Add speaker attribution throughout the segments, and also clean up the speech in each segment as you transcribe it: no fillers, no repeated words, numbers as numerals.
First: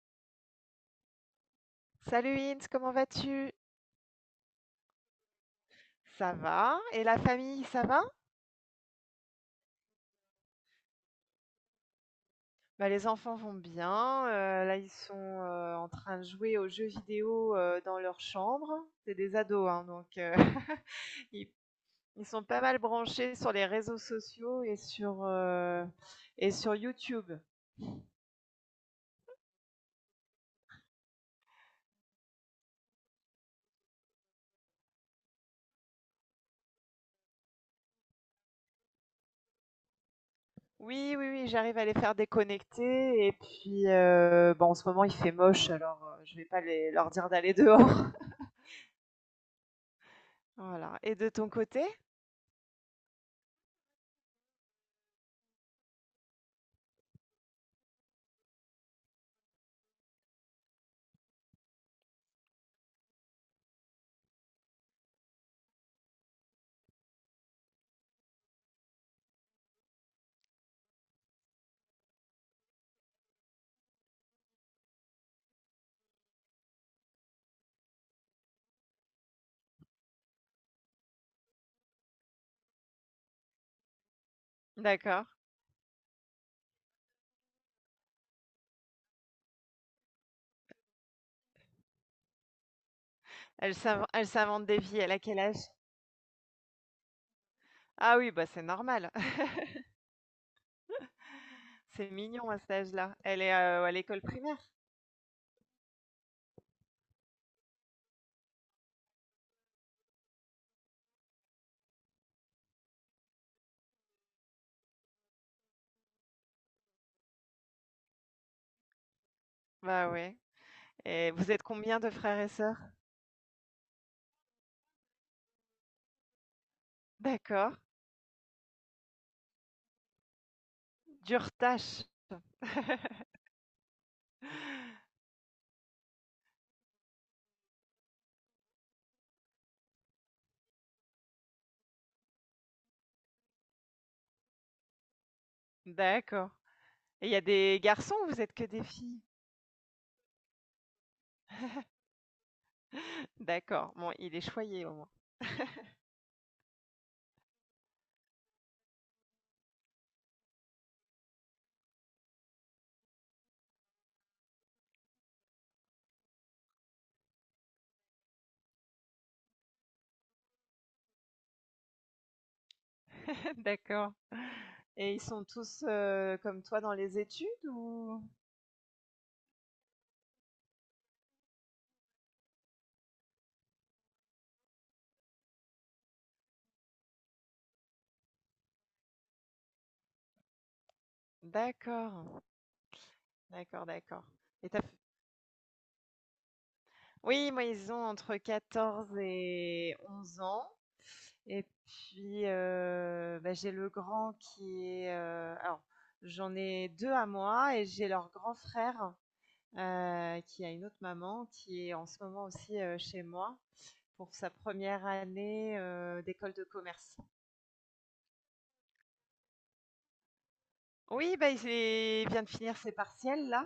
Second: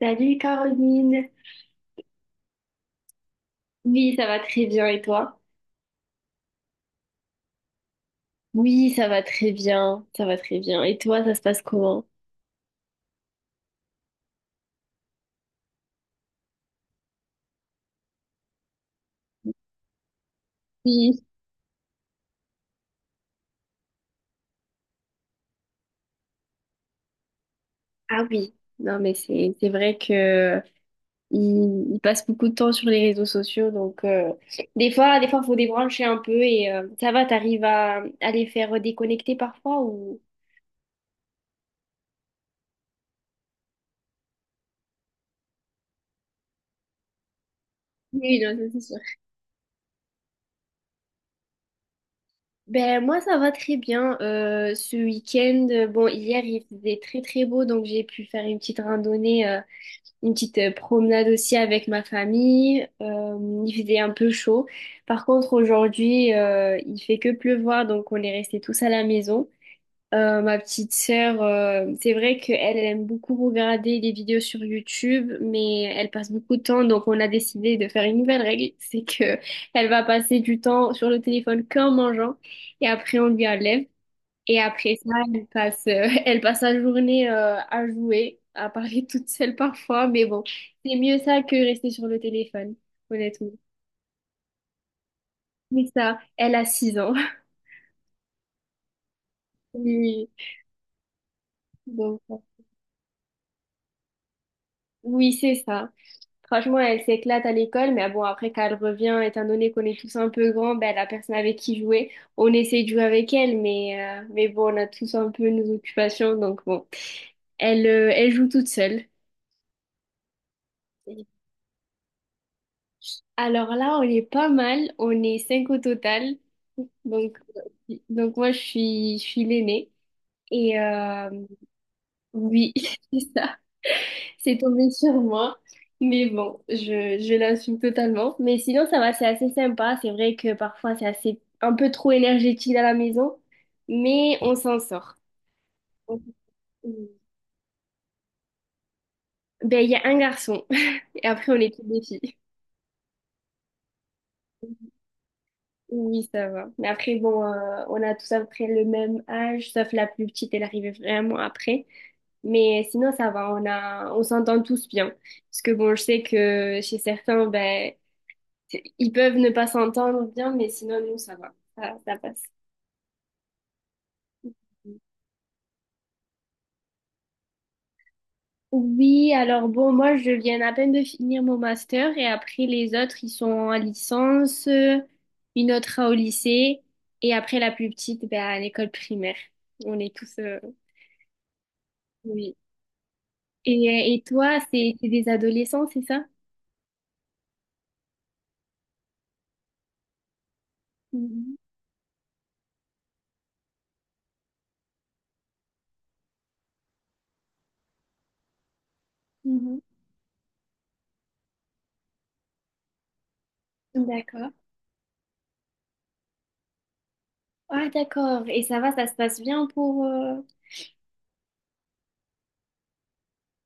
Speaker 1: Salut Caroline.
Speaker 2: Salut Ins, comment vas-tu?
Speaker 1: Oui, ça va très bien et toi?
Speaker 2: Ça va? Et la famille, ça va?
Speaker 1: Oui, ça va très bien, ça va très bien. Et toi, ça se passe comment?
Speaker 2: Bah, les enfants vont bien. Là, ils sont en train de jouer aux jeux vidéo dans leur chambre. C'est des ados, hein, donc
Speaker 1: Oui.
Speaker 2: ils, ils sont pas mal branchés sur les réseaux sociaux et et sur YouTube.
Speaker 1: Ah oui. Non, mais c'est vrai que il passe beaucoup de temps sur les réseaux sociaux, donc des fois, faut débrancher un peu et ça va. T'arrives à les faire déconnecter parfois ou?
Speaker 2: Oui, oui, oui, j'arrive à les faire déconnecter. Et puis, bon, en ce moment, il fait moche, alors je vais pas leur dire d'aller dehors.
Speaker 1: Oui, non, ça, c'est sûr.
Speaker 2: Voilà. Et de ton côté?
Speaker 1: Ben moi ça va très bien. Ce week-end, bon hier il faisait très très beau donc j'ai pu faire une petite randonnée une petite promenade aussi avec ma famille. Il faisait un peu chaud. Par contre, aujourd'hui, il fait que pleuvoir, donc on est restés tous à la maison. Ma petite sœur, c'est vrai qu'elle aime beaucoup regarder des vidéos sur YouTube, mais elle passe beaucoup de temps, donc on a décidé de faire une nouvelle règle, c'est que elle va passer du temps sur le téléphone qu'en mangeant, et après on lui enlève. Et après ça,
Speaker 2: D'accord.
Speaker 1: elle passe la journée à jouer, à parler toute seule parfois, mais bon, c'est mieux ça que rester sur le téléphone, honnêtement.
Speaker 2: Elle s'invente des vies, elle a quel âge?
Speaker 1: Mais ça, elle a 6 ans.
Speaker 2: Ah oui, bah c'est normal.
Speaker 1: Oui,
Speaker 2: C'est
Speaker 1: donc,
Speaker 2: mignon à cet âge-là. Elle est, à l'école primaire?
Speaker 1: oui, c'est ça. Franchement, elle s'éclate à l'école, mais bon, après, quand elle revient, étant donné qu'on est tous un peu grands, ben, la personne avec qui jouer, on essaie de jouer avec elle, mais bon, on a tous un peu nos occupations, donc bon, elle joue toute seule.
Speaker 2: Bah ouais, et vous êtes combien de frères et sœurs?
Speaker 1: Alors là, on est pas mal, on est cinq au total. Donc,
Speaker 2: D'accord.
Speaker 1: donc, moi, je suis l'aînée. Et
Speaker 2: Dure tâche.
Speaker 1: oui, c'est ça, c'est tombé sur moi. Mais bon, je l'assume totalement. Mais sinon, ça va, c'est assez sympa. C'est vrai que parfois, c'est assez un peu trop énergétique à la maison, mais on s'en sort.
Speaker 2: D'accord, et il y a des garçons ou vous êtes que des filles?
Speaker 1: Ben, il y a un garçon, et après, on est toutes des filles.
Speaker 2: D'accord, bon il est choyé au moins.
Speaker 1: Oui, ça va. Mais après, bon, on a tous à peu près le même âge, sauf la plus petite, elle arrivait vraiment après. Mais sinon, ça va, on s'entend tous bien. Parce que bon, je sais que chez certains, ben, ils peuvent ne pas s'entendre bien, mais sinon, nous, ça va. Ça passe.
Speaker 2: D'accord, et ils sont tous, comme toi dans les études ou?
Speaker 1: Oui, alors bon, moi, je viens à peine de finir mon master et après, les autres, ils sont en licence, une autre au lycée et après, la plus petite, ben, à l'école primaire. On est tous,
Speaker 2: D'accord.
Speaker 1: oui.
Speaker 2: D'accord,
Speaker 1: Et
Speaker 2: d'accord.
Speaker 1: toi,
Speaker 2: Et t'as
Speaker 1: c'est des adolescents, c'est ça?
Speaker 2: oui, moi, ils ont entre 14 et 11 ans.
Speaker 1: Mhm,
Speaker 2: Et puis, j'ai le grand qui est, alors, j'en ai 2 à moi et j'ai leur grand frère,
Speaker 1: mhm.
Speaker 2: qui a une autre maman, qui est en ce moment aussi, chez moi pour sa
Speaker 1: D'accord.
Speaker 2: première année, d'école de commerce.
Speaker 1: Ah, d'accord. Et ça va, ça se passe bien pour...
Speaker 2: Oui, bah, il vient de finir ses partiels là.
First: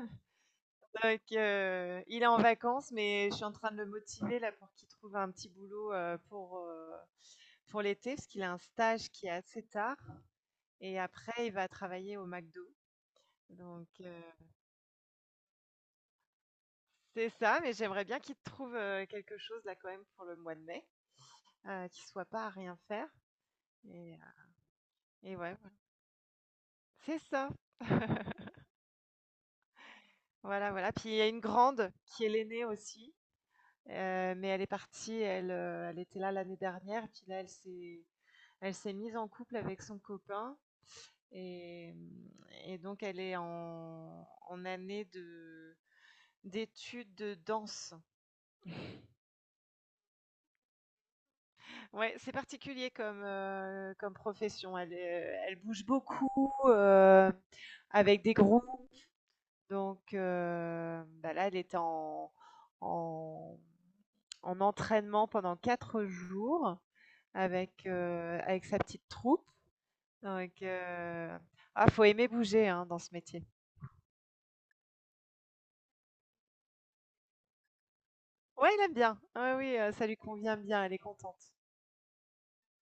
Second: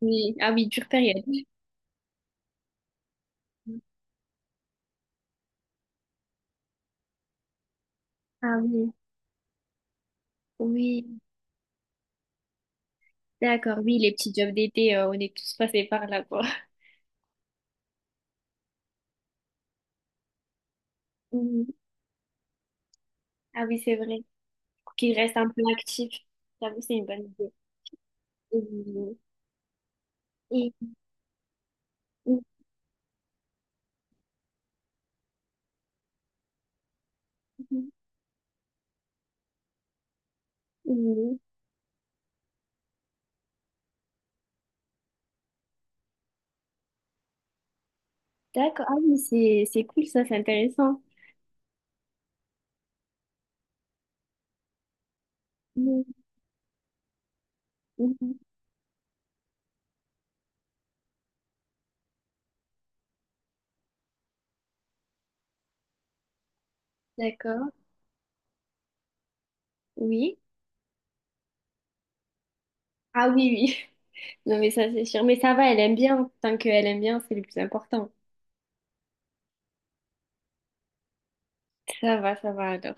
Speaker 1: Oui. Ah oui, dure
Speaker 2: Donc,
Speaker 1: période.
Speaker 2: il est en vacances, mais je suis en train de le motiver là pour qu'il trouve un petit boulot pour l'été, parce qu'il a
Speaker 1: Ah
Speaker 2: un
Speaker 1: oui,
Speaker 2: stage qui est assez tard. Et
Speaker 1: oui,
Speaker 2: après, il va travailler au McDo.
Speaker 1: d'accord,
Speaker 2: Donc,
Speaker 1: oui, les petits jobs d'été, on est tous passés par là, quoi.
Speaker 2: c'est ça, mais j'aimerais bien qu'il trouve quelque chose là quand même pour le mois de mai,
Speaker 1: Mhm.
Speaker 2: qu'il soit pas à rien faire.
Speaker 1: Ah oui, c'est
Speaker 2: Et,
Speaker 1: vrai.
Speaker 2: euh,
Speaker 1: Pour qu'ils restent
Speaker 2: et
Speaker 1: un
Speaker 2: ouais,
Speaker 1: peu
Speaker 2: voilà.
Speaker 1: actifs. J'avoue, c'est une
Speaker 2: C'est
Speaker 1: bonne
Speaker 2: ça.
Speaker 1: idée. Oui.
Speaker 2: Voilà,
Speaker 1: Et...
Speaker 2: voilà. Puis il y a une grande qui est l'aînée aussi. Mais elle est partie, elle était là l'année dernière, puis là,
Speaker 1: Mhm,
Speaker 2: elle s'est mise en couple avec son copain
Speaker 1: mhm.
Speaker 2: et mmh et donc elle est en année de d'études de danse.
Speaker 1: D'accord. Ah oui, c'est cool, ça, c'est intéressant.
Speaker 2: Ouais, c'est particulier comme profession. Elle bouge
Speaker 1: Mhm,
Speaker 2: beaucoup, heu, avec
Speaker 1: mhm.
Speaker 2: des groupes, donc là, elle était en en entraînement pendant 4 jours.
Speaker 1: D'accord.
Speaker 2: Avec, avec sa petite troupe,
Speaker 1: Oui.
Speaker 2: donc ah, faut aimer bouger, hein, dans ce
Speaker 1: Ah
Speaker 2: métier.
Speaker 1: oui, oui. Non, mais ça, c'est sûr. Mais ça va, elle aime bien. Tant qu'elle aime bien, c'est le plus important.
Speaker 2: Ouais, il aime bien. Ouais, oui, ça lui convient bien, elle est contente.
Speaker 1: Ça va alors.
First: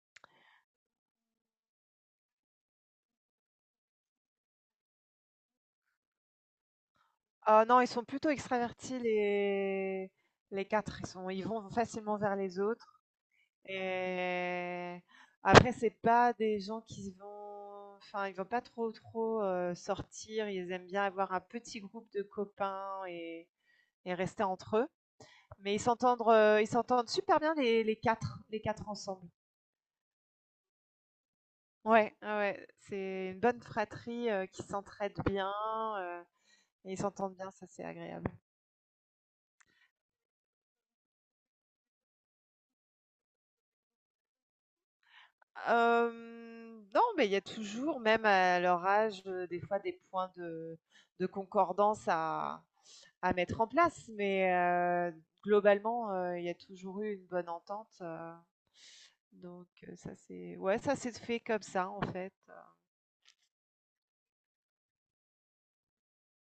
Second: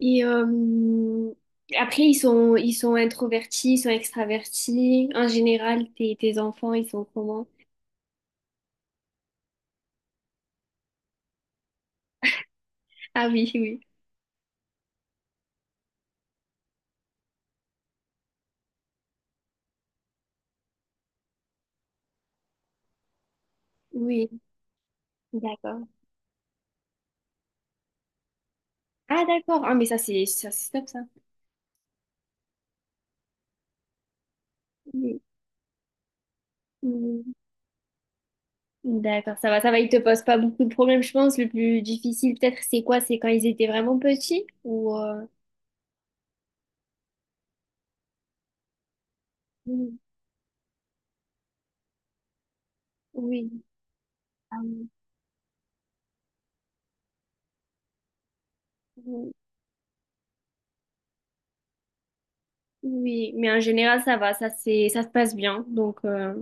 Speaker 1: Et après, ils sont introvertis, ils sont extravertis. En général, tes enfants, ils sont comment?
Speaker 2: Ah non, ils sont plutôt extravertis les 4. Ils vont facilement vers les autres,
Speaker 1: Ah oui, oui.
Speaker 2: et après c'est pas des gens qui vont, enfin, ils vont pas trop, trop, sortir. Ils aiment bien avoir un petit groupe de copains et
Speaker 1: Oui,
Speaker 2: rester entre eux, mais
Speaker 1: d'accord.
Speaker 2: ils s'entendent super bien les 4, les 4
Speaker 1: Ah
Speaker 2: ensemble.
Speaker 1: d'accord. Ah mais ça, c'est top ça.
Speaker 2: Ouais, ouais, ouais, c'est une bonne fratrie, qui s'entraide
Speaker 1: Oui.
Speaker 2: bien, heu et ils
Speaker 1: Oui.
Speaker 2: s'entendent bien, ça c'est agréable.
Speaker 1: D'accord, ça va, ça va. Ils te posent pas beaucoup de problèmes, je pense. Le plus difficile, peut-être, c'est quoi? C'est quand ils étaient vraiment petits ou...
Speaker 2: Non, mais il y a toujours, même à leur âge, des fois
Speaker 1: Oui.
Speaker 2: des points de concordance à mettre
Speaker 1: Oui.
Speaker 2: en place, mais
Speaker 1: Ah
Speaker 2: globalement, il y a toujours eu une bonne entente,
Speaker 1: oui.
Speaker 2: donc ça c'est, ouais, ça c'est fait comme ça, en fait.
Speaker 1: Oui, mais en général, ça va, ça se passe bien. Donc,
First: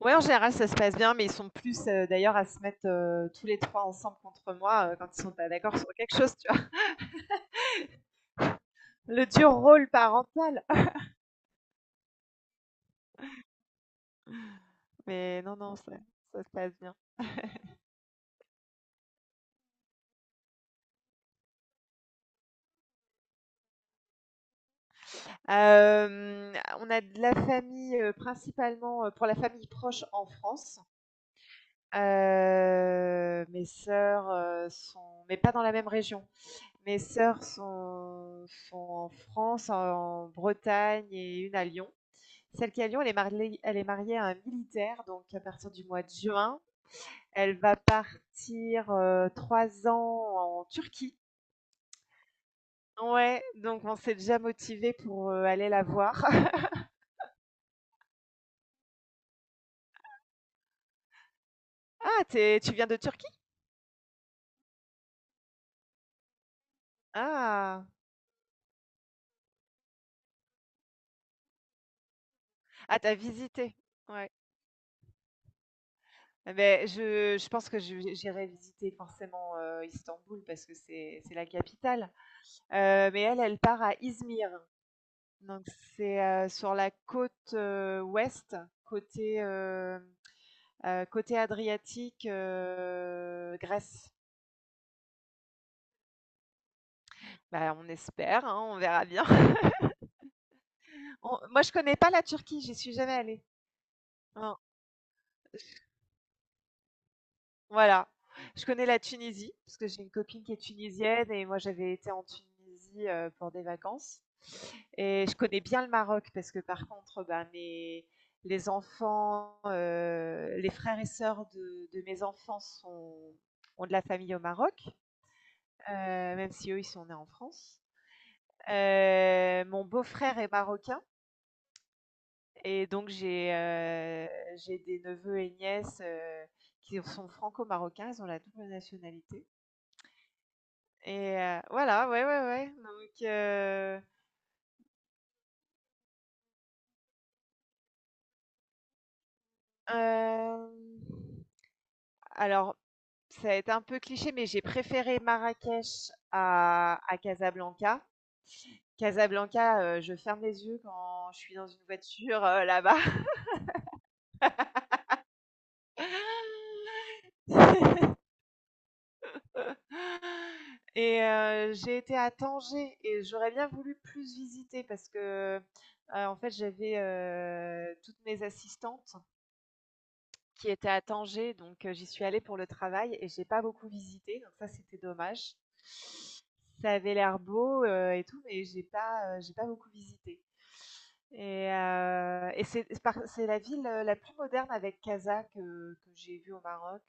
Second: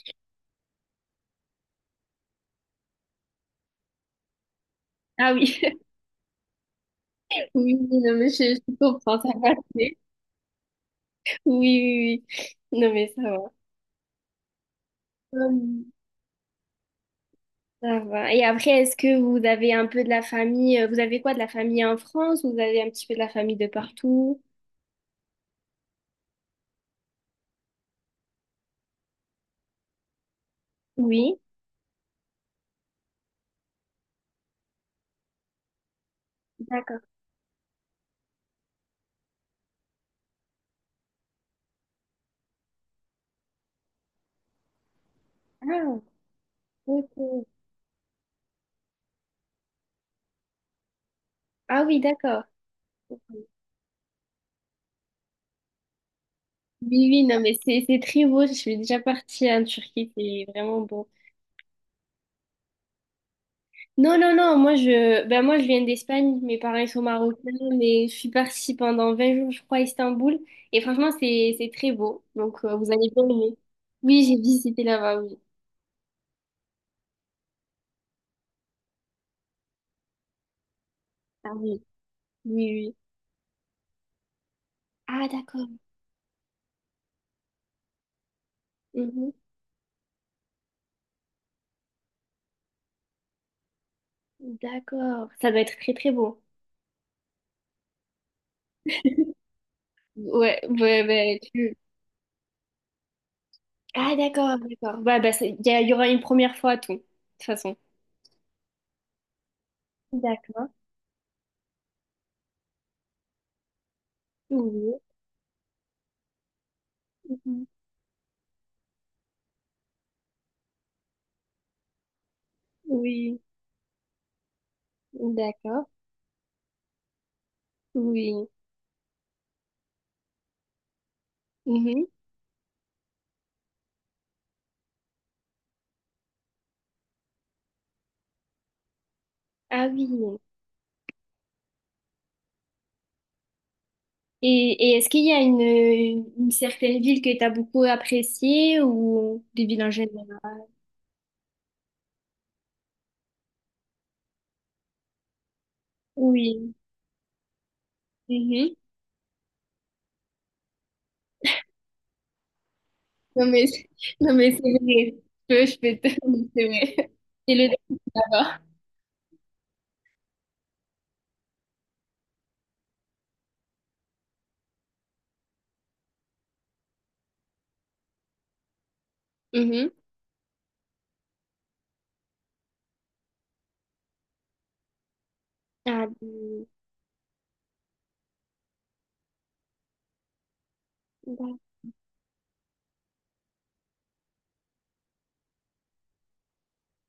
Speaker 2: Ouais, en général, ça se passe bien, mais ils sont plus, d'ailleurs à se mettre, tous les 3 ensemble contre moi, quand ils
Speaker 1: ah
Speaker 2: sont pas
Speaker 1: oui,
Speaker 2: d'accord sur quelque chose.
Speaker 1: oui, oui, non, mais je comprends,
Speaker 2: Le
Speaker 1: ça va.
Speaker 2: dur rôle
Speaker 1: Oui,
Speaker 2: parental.
Speaker 1: oui, oui, non, mais ça va.
Speaker 2: Mais non, non,
Speaker 1: Hum.
Speaker 2: ça se passe bien.
Speaker 1: Ça va. Et après, est-ce que vous avez un peu de la famille, vous avez quoi, de la famille en France? Vous avez un petit peu de la famille de partout?
Speaker 2: Hem, on a de la famille, principalement, pour la famille proche en France.
Speaker 1: Oui,
Speaker 2: Mes sœurs, sont mais pas dans la même région. Mes
Speaker 1: d'accord.
Speaker 2: sœurs sont sont en France, en Bretagne et une à Lyon. Celle qui est à Lyon, elle est mariée à un militaire, donc à partir du
Speaker 1: Ah,
Speaker 2: mois de juin,
Speaker 1: ok.
Speaker 2: elle va partir, 3 ans en Turquie.
Speaker 1: Ah oui, d'accord.
Speaker 2: Ouais, donc on s'est déjà motivé pour, aller la voir.
Speaker 1: Oui, oui, non, mais c'est très beau. Je suis déjà partie en Turquie, c'est vraiment beau.
Speaker 2: Ah, tu viens de Turquie?
Speaker 1: Non, non, non, ben moi je viens d'Espagne, mes parents ils sont marocains,
Speaker 2: Ah!
Speaker 1: mais je suis partie pendant 20 jours, je crois, à Istanbul. Et franchement, c'est très beau, donc vous
Speaker 2: Ah,
Speaker 1: allez
Speaker 2: t'as
Speaker 1: bien aimer.
Speaker 2: visité?
Speaker 1: Oui,
Speaker 2: Ouais.
Speaker 1: j'ai visité là-bas, oui.
Speaker 2: Ah beh, je pense que je j'irai visiter forcément, Istanbul parce que c'est la
Speaker 1: Ah oui,
Speaker 2: capitale,
Speaker 1: oui, oui.
Speaker 2: mais elle, elle part à Izmir,
Speaker 1: Ah
Speaker 2: donc
Speaker 1: d'accord.
Speaker 2: c'est, sur la côte, ouest,
Speaker 1: Mhm.
Speaker 2: côté, hem, côté Adriatique, Grèce.
Speaker 1: D'accord, ça doit être très très beau.
Speaker 2: Bah, on espère, hein, on verra bien.
Speaker 1: Ouais, ouais, ben
Speaker 2: On Moi, je
Speaker 1: tu...
Speaker 2: connais pas la Turquie, j'y suis jamais allée.
Speaker 1: Ah
Speaker 2: Non.
Speaker 1: d'accord, d'accord. Ouais, ben il y aura une première fois à tout, de toute façon.
Speaker 2: Voilà. Je connais la Tunisie, parce que j'ai une copine qui est
Speaker 1: D'accord.
Speaker 2: tunisienne et moi j'avais été en Tunisie, pour des vacances,
Speaker 1: Oui.
Speaker 2: et je connais bien le Maroc parce que par contre, bah,
Speaker 1: Mhm.
Speaker 2: mes les enfants, les frères et sœurs de mes enfants sont
Speaker 1: Oui.
Speaker 2: ont de la famille au Maroc,
Speaker 1: D'accord.
Speaker 2: heu, même si eux, ils sont nés en France.
Speaker 1: Oui.
Speaker 2: Mon beau-frère est marocain,
Speaker 1: Mhm.
Speaker 2: et donc j'ai des neveux et nièces, qui sont franco-marocains, ils ont la double nationalité.
Speaker 1: Ah oui.
Speaker 2: Et voilà, ouais, ouais, ouais, donc
Speaker 1: Et est-ce qu'il y a une certaine ville que tu as beaucoup appréciée ou des villes en général?
Speaker 2: hem, alors ça va être un peu cliché, mais j'ai préféré Marrakech
Speaker 1: Oui.
Speaker 2: à Casablanca.
Speaker 1: Mhm.
Speaker 2: Casablanca, je ferme les yeux quand je suis dans une voiture, là-bas.
Speaker 1: Non mais, c'est- non mais c'est vrai. Je peux te... C'est vrai. C'est le d'abord.
Speaker 2: Et j'ai été à Tanger et j'aurais bien voulu plus visiter parce que, en fait, j'avais, toutes mes assistantes
Speaker 1: Mhm.
Speaker 2: qui était à Tanger, donc j'y suis allée pour le travail et j'ai pas beaucoup visité, donc ça c'était dommage.
Speaker 1: Ah,
Speaker 2: Ça avait l'air beau et tout, mais j'ai pas beaucoup visité.
Speaker 1: d'accord.
Speaker 2: Et c'est la ville la plus moderne avec Casa que j'ai vue au Maroc.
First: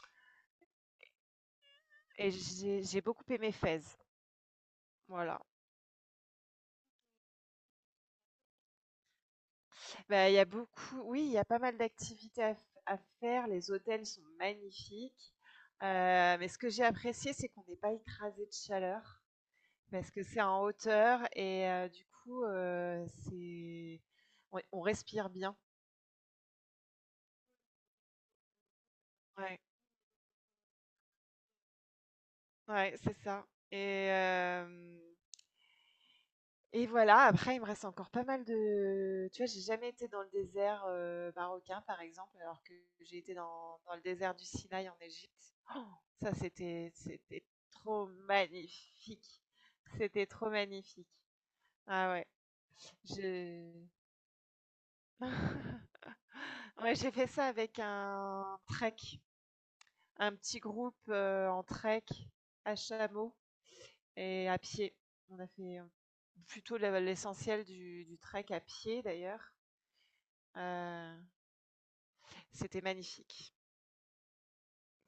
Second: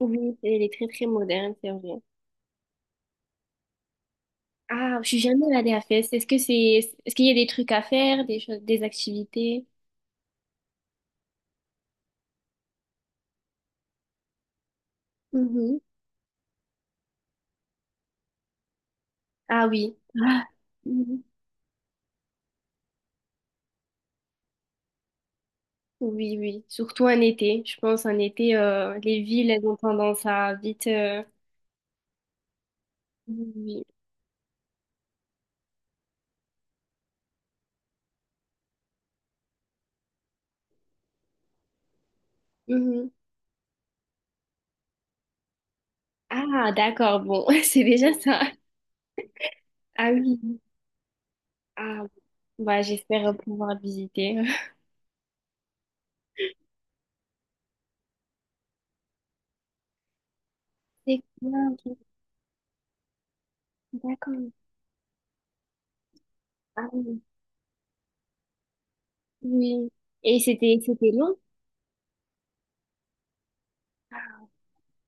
Speaker 1: Oui, elle est très très moderne, c'est vrai.
Speaker 2: Et j'ai beaucoup aimé Fès.
Speaker 1: Ah, je suis
Speaker 2: Voilà.
Speaker 1: jamais allée à Fès. Est-ce qu'il y a des trucs à faire, des choses, des activités?
Speaker 2: Bah, il y a beaucoup, oui, il y a pas mal d'activités à faire. Les hôtels sont magnifiques.
Speaker 1: Mhm.
Speaker 2: Mais ce que j'ai apprécié, c'est qu'on n'est pas écrasé de chaleur.
Speaker 1: Ah oui.
Speaker 2: Parce que c'est
Speaker 1: Ah.
Speaker 2: en hauteur et du coup, c'est on respire bien.
Speaker 1: Oui, oui, surtout en été. Je pense en été, les villes,
Speaker 2: Ouais,
Speaker 1: elles ont tendance à vite.
Speaker 2: ouais, c'est ça,
Speaker 1: Oui.
Speaker 2: et voilà, après il me reste encore pas mal de, tu vois, j'ai jamais été dans le désert, marocain, par exemple, alors que
Speaker 1: Mhm.
Speaker 2: j'ai été dans le désert du Sinaï en Égypte. Ça,
Speaker 1: Ah,
Speaker 2: c'était
Speaker 1: d'accord,
Speaker 2: c'était
Speaker 1: bon, c'est
Speaker 2: trop
Speaker 1: déjà ça.
Speaker 2: magnifique.
Speaker 1: Ah
Speaker 2: C'était
Speaker 1: oui.
Speaker 2: trop magnifique.
Speaker 1: Ah,
Speaker 2: Ah ouais,
Speaker 1: bah, j'espère
Speaker 2: je
Speaker 1: pouvoir visiter.
Speaker 2: ouais, j'ai fait ça avec un trek. Un petit groupe
Speaker 1: C'est
Speaker 2: en
Speaker 1: bien, ok.
Speaker 2: trek à chameau et
Speaker 1: D'accord.
Speaker 2: à pied. On a fait plutôt
Speaker 1: Ah oui.
Speaker 2: l'essentiel du trek à pied d'ailleurs.
Speaker 1: Oui. Et c'était
Speaker 2: Euh,
Speaker 1: long?
Speaker 2: C'était magnifique.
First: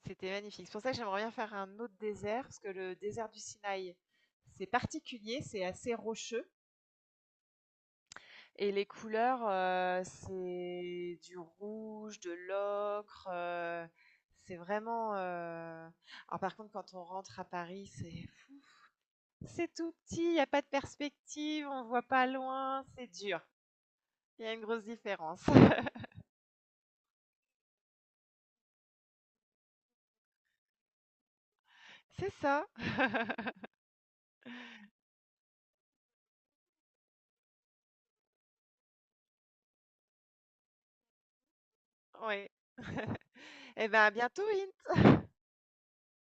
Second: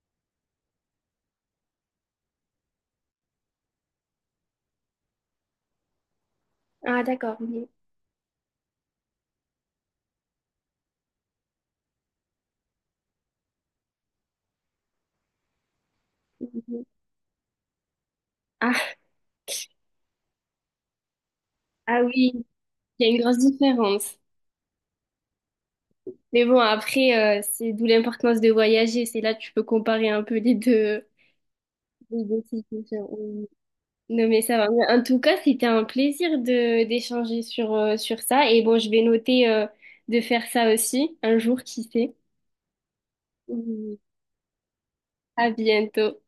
Speaker 2: C'était magnifique. C'est pour ça que j'aimerais bien faire un autre désert, parce que le désert du Sinaï, c'est particulier, c'est assez rocheux.
Speaker 1: Ah, d'accord. Oui.
Speaker 2: Et les couleurs, c'est du rouge, de l'ocre. C'est vraiment. Alors par contre,
Speaker 1: Mhm.
Speaker 2: quand on rentre à Paris, c'est.
Speaker 1: Ah,
Speaker 2: C'est tout petit, il y a pas de perspective, on ne
Speaker 1: ah
Speaker 2: voit pas
Speaker 1: oui,
Speaker 2: loin,
Speaker 1: il y
Speaker 2: c'est
Speaker 1: a une grosse
Speaker 2: dur.
Speaker 1: différence.
Speaker 2: Il y a une grosse différence.
Speaker 1: Mais bon, après, c'est d'où l'importance de voyager. C'est là que tu peux comparer un peu les
Speaker 2: C'est
Speaker 1: deux
Speaker 2: ça.
Speaker 1: situations. Non, mais ça va. Mais en tout cas, c'était un plaisir de d'échanger sur, sur ça. Et bon, je vais noter de faire ça aussi un jour, qui sait.
Speaker 2: Oui. Et
Speaker 1: Mhm.
Speaker 2: ben, à bientôt, Lynn.
Speaker 1: À bientôt.